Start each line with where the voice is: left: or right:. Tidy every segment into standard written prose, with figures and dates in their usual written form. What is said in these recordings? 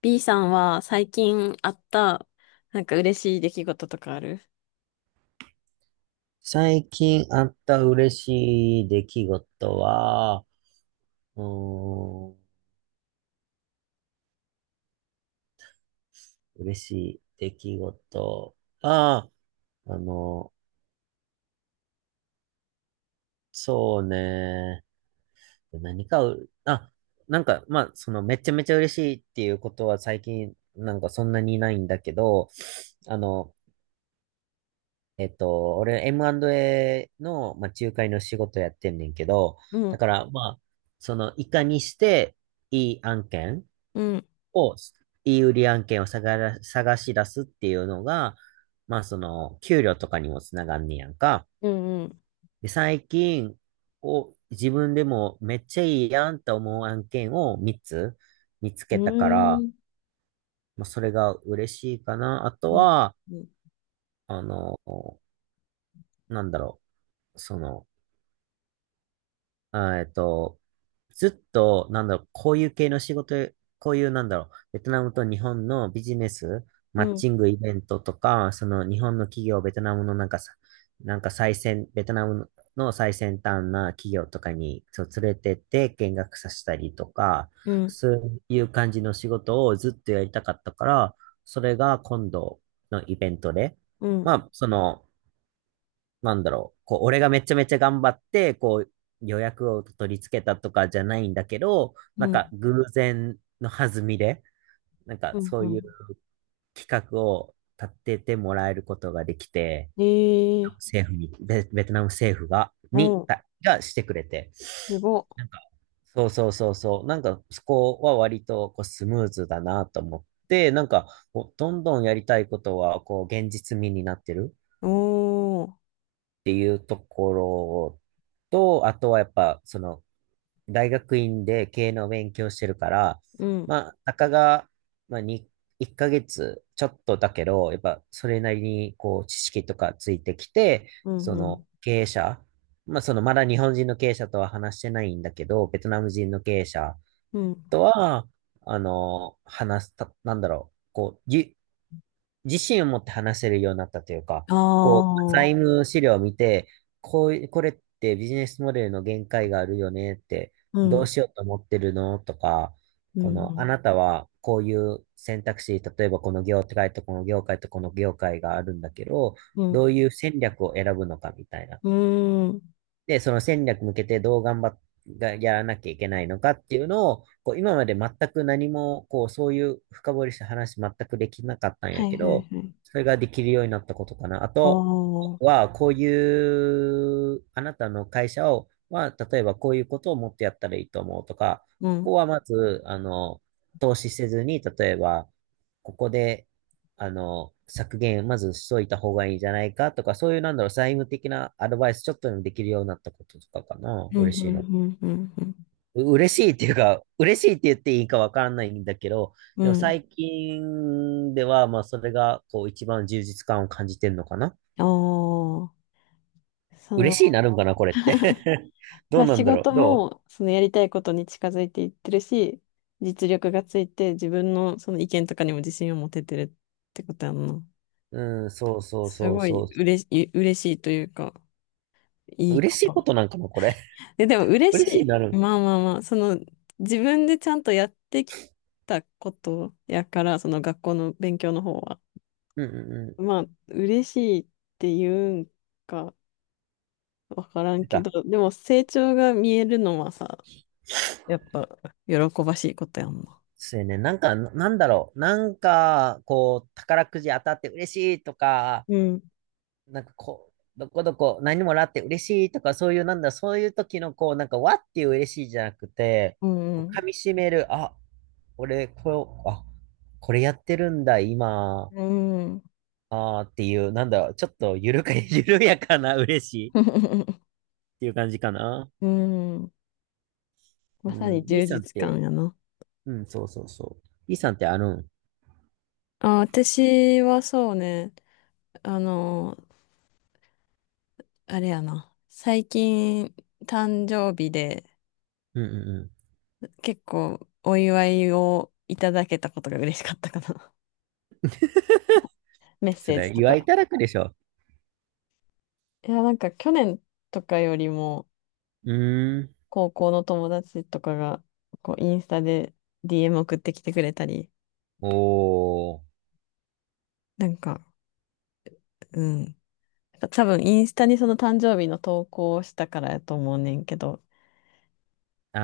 left: B さんは最近あった、なんか嬉しい出来事とかある？
right: 最近あった嬉しい出来事は、うーん、嬉しい出来事は、あの、そうね、何かう、あ、めちゃめちゃ嬉しいっていうことは最近、なんかそんなにないんだけど、あの、俺 M&A の、仲介の仕事やってんねんけど、
left: う
right: だ
left: ん、
right: から、いかにしていい案件、
left: うん、
right: を、いい売り案件を探し出すっていうのが、まあその、給料とかにもつながんねやんか。
left: うん、うん、
right: で、最近、を自分でもめっちゃいいやんと思う案件を3つ見つ
left: う
right: けたから、
left: ーん。
right: まあそれが嬉しいかな。あと
left: うん。
right: は、
left: うん
right: あの、なんだろう、その、あえっと、ずっと、こういう系の仕事、こういう、ベトナムと日本のビジネス、
left: う
right: マッ
left: ん、
right: チングイベントとか、その日本の企業、ベトナムのなんかさ、なんか最先、ベトナムの最先端な企業とかに、そう連れてって見学させたりとか、
left: うん
right: そういう感じの仕事をずっとやりたかったから、それが今度のイベントで、
left: う
right: ま
left: ん
right: あ、その、俺がめちゃめちゃ頑張って、こう、予約を取り付けたとかじゃないんだけど、
left: う
right: なん
left: ん、う
right: か
left: ん、
right: 偶然の弾みで、なんか
left: うん。
right: そう
left: う
right: いう
left: ん。
right: 企画を立ててもらえることができて、
left: えー、
right: 政府に、ベ、ベトナム政府が、に、
left: おー、
right: たがしてくれて、
left: すごっ。
right: なんか、そうそうそうそう、なんかそこは割とこうスムーズだなと思って、なんか、こうどんどんやりたいことは、こう、現実味になってる。
left: おー、
right: っていうところと、あとはやっぱ、その、大学院で経営の勉強してるから、
left: うん、
right: まあ、たかが、まあ、に1ヶ月ちょっとだけど、やっぱそれなりにこう知識とかついてきて、
left: うん、
right: そ
left: う
right: の
left: ん、
right: 経営者、まあ、そのまだ日本人の経営者とは話してないんだけど、ベトナム人の経営者
left: うん、
right: とは、あの、話すた、なんだろう、こう、ゆ自信を持って話せるようになったというか、
left: あ
right: こう、財
left: ー、
right: 務資料を見て、こういこれってビジネスモデルの限界があるよねって、
left: う
right: どう
left: ん、
right: しようと思ってるのとか、
left: うん、
right: こ
left: う
right: の、あ
left: ん、
right: なたはこういう選択肢、例えばこの業界とこの業界とこの業界があるんだけど、
left: う
right: ど
left: ん、
right: ういう戦略を選ぶのかみたいな。
left: うん、
right: で、その戦略向けてどう頑張っがやらなきゃいけないのかっていうのを、こう今まで全く何も、こう、そういう深掘りした話全くできなかったんや
left: はい
right: け
left: はい
right: ど、
left: はい。
right: それができるようになったことかな。あ
left: お
right: と
left: ー、
right: は、こういう、あなたの会社を、まあ、例えばこういうことをもっとやったらいいと思うとか、
left: うん、
right: こ
left: う
right: こ
left: ん、
right: はまず、投資せずに、例えば、ここで、削減、まずしといた方がいいんじゃないかとか、そういう、財務的なアドバイスちょっとでもできるようになったこととかかな、
left: うん、
right: 嬉し
left: う
right: いの。
left: ん、うん、う
right: 嬉しいっていうか、嬉しいって言っていいかわからないんだけど、
left: ん、
right: で
left: う
right: も
left: ん、
right: 最近では、まあ、それが、こう、一番充実感を感じてんのかな。
left: おー、そ
right: 嬉しいに
left: う。
right: なるんかな、これって。ど
left: ま
right: う
left: あ
right: な
left: 仕
right: んだろう、
left: 事もそのやりたいことに近づいていってるし、実力がついて自分のその意見とかにも自信を持ててるってことやんな。
right: うん、そうそう
left: す
right: そう
left: ごい
right: そ
left: 嬉しい、嬉しいというか、い
right: う。
left: い
right: 嬉
left: こ
right: しいこ
left: と。
right: となんかな、これ。
left: で、でも 嬉し
right: 嬉しいになる
left: い。
right: ん。
left: まあまあまあ、その自分でちゃんとやってきたことやから、その学校の勉強の方は。
right: うんうんうん。
left: まあ、嬉しいっていうんかわからん
right: なん
left: け
right: か、
left: ど、でも成長が見えるのはさ、やっぱ喜ばしいことやんな。
right: そうやね。なんだろう。なんか、こう、宝くじ当たって嬉しいとか、
left: うん
right: なんかこう、どこどこ何もらって嬉しいとか、そういう、なんだ、そういう時の、こう、なんか、わっていう嬉しいじゃなくて、
left: う
right: こう、
left: ん
right: 噛み締める、あ、俺、こう、あ、これやってるんだ、今、
left: うん。
right: あーっていう、なんだろう、ちょっと、ゆるか、緩やかな嬉しいっ
left: うん。
right: ていう感じかな。う
left: まさに
right: ん。B
left: 充
right: さんっ
left: 実
right: て、
left: 感やな。
right: うん、そうそうそう。B さんってあるん。
left: あ、私はそうね、あの、あれやな。最近、誕生日で
right: うんうんうん。
left: 結構お祝いをいただけたことが嬉しかったかな。メッ
right: そ
left: セージ
right: れ、
left: と
right: 祝い
left: か。
right: ただくでしょ。
left: いや、なんか去年とかよりも、
right: うーん。
left: 高校の友達とかが、こう、インスタで DM 送ってきてくれたり、
right: おー。
left: なんか、うん。多分インスタにその誕生日の投稿をしたからやと思うねんけど、
right: あ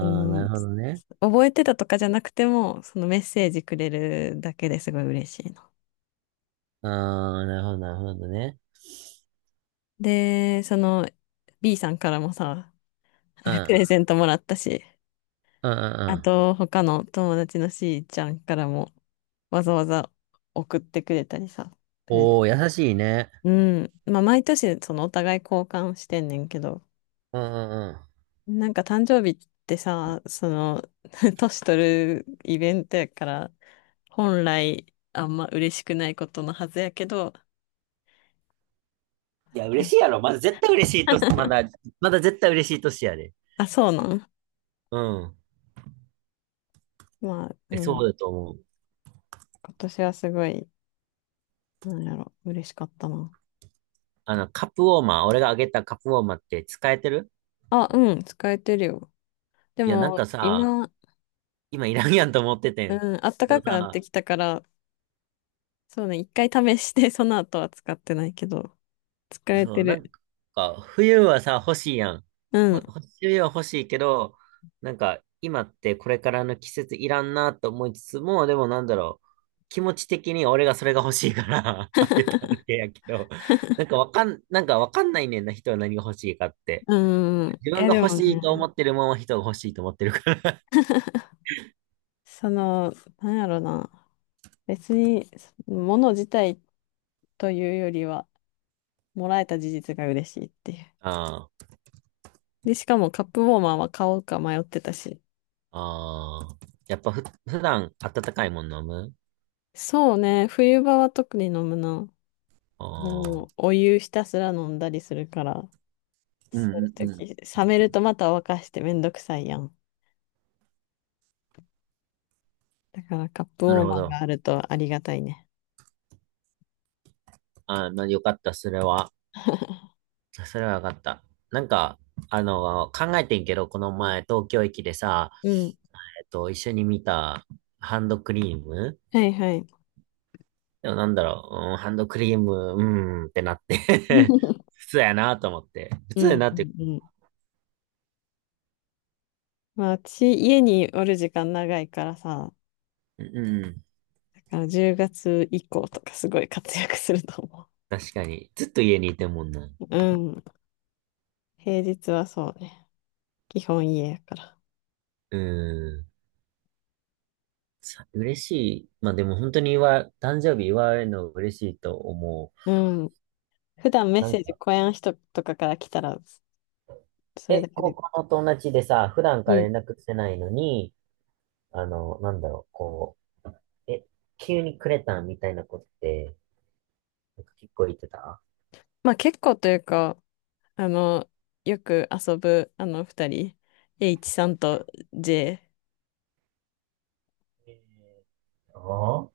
left: あ
right: ー、な
left: の、
right: るほどね。
left: 覚えてたとかじゃなくても、そのメッセージくれるだけですごい嬉しいの。
right: あー、なるほど、なるほどね。
left: で、その B さんからもさ、
right: う
left: プ
right: ん。
left: レゼントもらったし、
right: うんうんう
left: あ
right: ん。
left: と他の友達の C ちゃんからもわざわざ送ってくれたりさ。プレゼント、
right: おー、優しいね。
left: うん。まあ毎年そのお互い交換してんねんけど、
right: うんうんう
left: なんか誕生日ってさ、その、年取るイベントやから、本来あんま嬉しくないことのはずやけど、
right: ん。いや、
left: う
right: 嬉
left: ん、
right: しいやろ。まだ絶対嬉しいと、まだ、まだ絶対嬉しい年やで。
left: あ、そうなん、
right: うん。
left: まあ、
right: え、
left: う
right: そう
left: ん。
right: だと思う。
left: 今年はすごい、なんやろ、嬉しかったな。
right: あの、カップウォーマー、俺があげたカップウォーマーって使えてる。
left: あ、うん、使えてるよ。で
right: いや、なん
left: も、
right: かさ、
left: 今、
right: 今いらんやんと思っててん。
left: うん、暖
right: け
left: か
right: ど
left: くなっ
right: さ、
left: てきたから、そうね、一回試して、その後は使ってないけど、使え
right: そ
left: て
right: う、なん
left: る。
right: か、冬はさ、欲しいやん。
left: うん、
right: 冬は欲しいけど、なんか、今ってこれからの季節いらんなと思いつつも、でもなんだろう、気持ち的に俺がそれが欲しいから あげただけやけど、なんかわかんないねんな、人は何が欲しいかって。
left: うん。い
right: 自分
left: や、
right: が
left: で
right: 欲
left: も
right: し
left: ね、
right: いと思ってるもんは人が欲しいと思ってるから。
left: その、なんやろな。別に、物自体というよりは、もらえた事実が嬉しいっていう。
right: あ
left: で、しかもカップウォーマーは買おうか迷ってたし。
right: あ、ああ。やっぱふ、普段温かいもん飲む。
left: そうね、冬場は特に飲むな。
right: ああ、
left: もう、お湯ひたすら飲んだりするから、
right: う
left: そうい
right: んうんうん。
left: う時、冷めるとまた沸かしてめんどくさいやん。だからカップウ
right: な
left: ォ
right: る
left: ー
right: ほ
left: マー
right: ど。
left: があるとありがたいね。
right: ああ、まあよかった、それは。あ、それは分かった。なんか、あの、考えてんけど、この前、東京駅でさ、
left: うん。
right: えっと、一緒に見たハンドクリーム。
left: はいはい。
right: でもなんだろう、うん、ハンドクリーム、うーんってなって 普通やなと思って。普
left: う
right: 通
left: ん
right: やなっ
left: う
right: て、
left: んうん。まあ、私、家におる時間長いからさ、
right: うん、
left: だから10月以降とかすごい活躍すると思う。
right: 確かに。ずっと家にいてんもんな。
left: うん。平日はそうね。基本家やから。
right: うん。嬉しい。まあでも本当に祝い、誕生日祝われるの嬉しいと思
left: う
right: う。
left: ん。普段メッ
right: な
left: セ
right: ん
left: ージ、
right: か、
left: 小屋の人とかから来たら、それだ
right: え、
left: け
right: 高
left: で。
right: 校の友達でさ、普段
left: う
right: から
left: ん。
right: 連絡してないのに、あの、う、え、急にくれたんみたいなことって、なんか結構言ってた。
left: まあ結構というか、あの、よく遊ぶ、あの、二人、H さんと J。
right: えーと、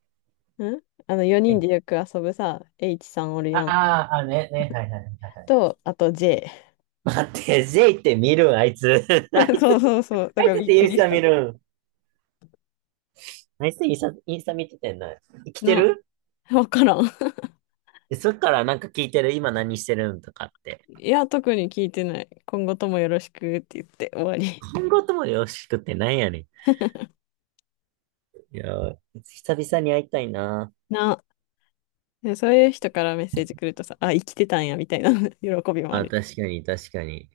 left: ん、あの、四人
right: え、
left: でよく遊ぶさ、H さんおるやん。
right: あーあ、はいはい。
left: と、あと J。
right: 待って、J って見るん、あいつ。あ い
left: そう
right: つ、
left: そうそう。
right: あ
left: だ
right: い
left: から
right: つっ
left: びっ
right: てイ
left: く
right: ンス
left: りし
right: タ見
left: た。
right: るん。あいつインスタ、インスタ見ててんな。生きて
left: な、
right: る。
left: わからん。
right: でそっからなんか聞いてる、今何してるんとかって。
left: いや、特に聞いてない。今後ともよろしくって言って終わり。
right: 今後ともよろしくってなんやねん。いやー、久々に会いたいな。
left: な。でそういう人からメッセージ来るとさ、あ、生きてたんや、みたいな 喜びもあ
right: あ、
left: る。
right: 確かに、確かに。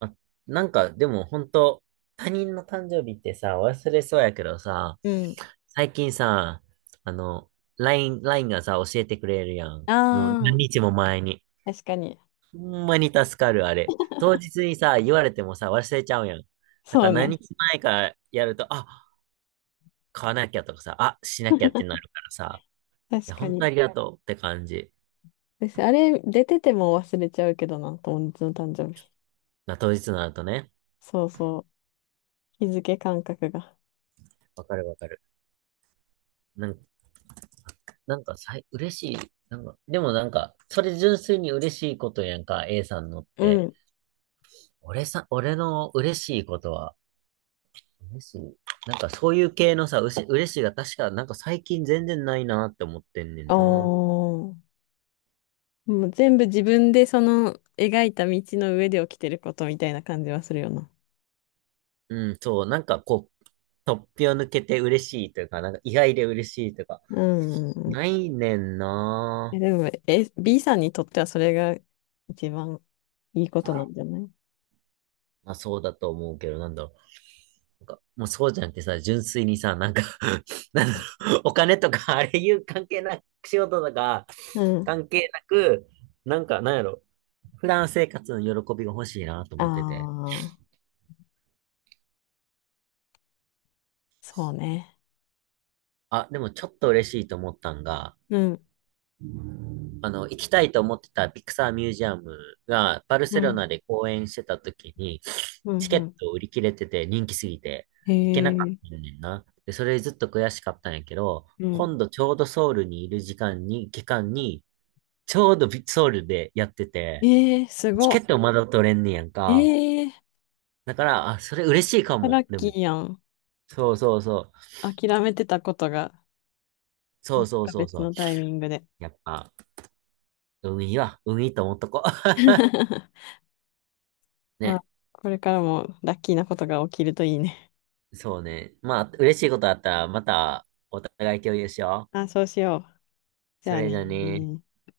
right: あ、なんか、でも本当他人の誕生日ってさ、忘れそうやけどさ、
left: うん。
right: 最近さ、あの、ラインがさ、教えてくれるやん。の
left: あ
right: 何
left: あ、
right: 日も前に。
left: 確かに。
right: ほんまに助かる、あれ。当日にさ、言われてもさ、忘れちゃうやん。だか
left: そ
right: ら
left: う
right: 何
left: ね。
right: 日前からやると、あ、買わなきゃとかさ、あ、しなきゃってなるからさ、い
left: 確
right: や、
left: か
right: 本当
left: に。
right: ありがとうって感じ。
left: 私、あれ、出てても忘れちゃうけどな、友達の誕生日。
right: まあ、当日になるとね。
left: そうそう。日付感覚が。
right: わかるわかる。なんかなんかさい、嬉しい。なんか、でもなんか、それ純粋に嬉しいことやんか、A さんのっ
left: う
right: て。
left: ん。
right: 俺さ、俺の嬉しいことは、嬉しい。なんかそういう系のさ、嬉しいが確か、なんか最近全然ないなって思ってんねん
left: お
right: な。
left: ー。もう全部自分でその描いた道の上で起きてることみたいな感じはするよな。
right: うん、そう、なんかこう、突飛を抜けて嬉しいというか、なんか意外で嬉しいというか、
left: うんうんうん。
right: ないねん
left: え、
right: な。
left: でも、え、B さんにとってはそれが一番いいことなんじゃない？
right: まあそうだと思うけど、なんだろう。なんか、もうそうじゃなくてさ、純粋にさ、なんか なんだろう、お金とか、あれいう関係なく、仕事とか、
left: うん。
right: 関係なく、なんか、なんやろ、普段生活の喜びが欲しいなと
left: あ
right: 思ってて。
left: あ。そうね。
right: あ、でもちょっと嬉しいと思ったんが、
left: うん、
right: あの、行きたいと思ってたピクサーミュージアムが、バル
left: う
right: セロ
left: ん、
right: ナで公演してた時に、
left: う
right: チ
left: ん、う
right: ケッ
left: ん。
right: ト売り切れてて人気すぎて、
left: へ
right: 行けなかっ
left: え、
right: たんねんな。で、それずっと悔しかったんやけど、
left: うん。
right: 今度ちょうどソウルにいる時間に、期間に、ちょうどソウルでやってて、
left: ええ、す
right: チ
left: ごっ。
right: ケットまだ取れんねやんか。
left: ええ、
right: だから、あ、それ嬉しいか
left: ラ
right: も。
left: ッ
right: で
left: キ
right: も、
left: ーやん。
right: そうそうそう。
left: 諦めてたことが、
right: そ
left: ま
right: う
left: さ
right: そう
left: か
right: そう
left: 別
right: そう。
left: のタイミングで。
right: やっぱ、海は、海と思っとこう。
left: ま
right: ね。
left: あ、これからもラッキーなことが起きるといいね。
right: そうね。まあ、嬉しいことあったら、また、お互い共有しよ
left: あ、そうしよう。
right: う。
left: じ
right: そ
left: ゃあ
right: れ
left: ね。
right: じゃね。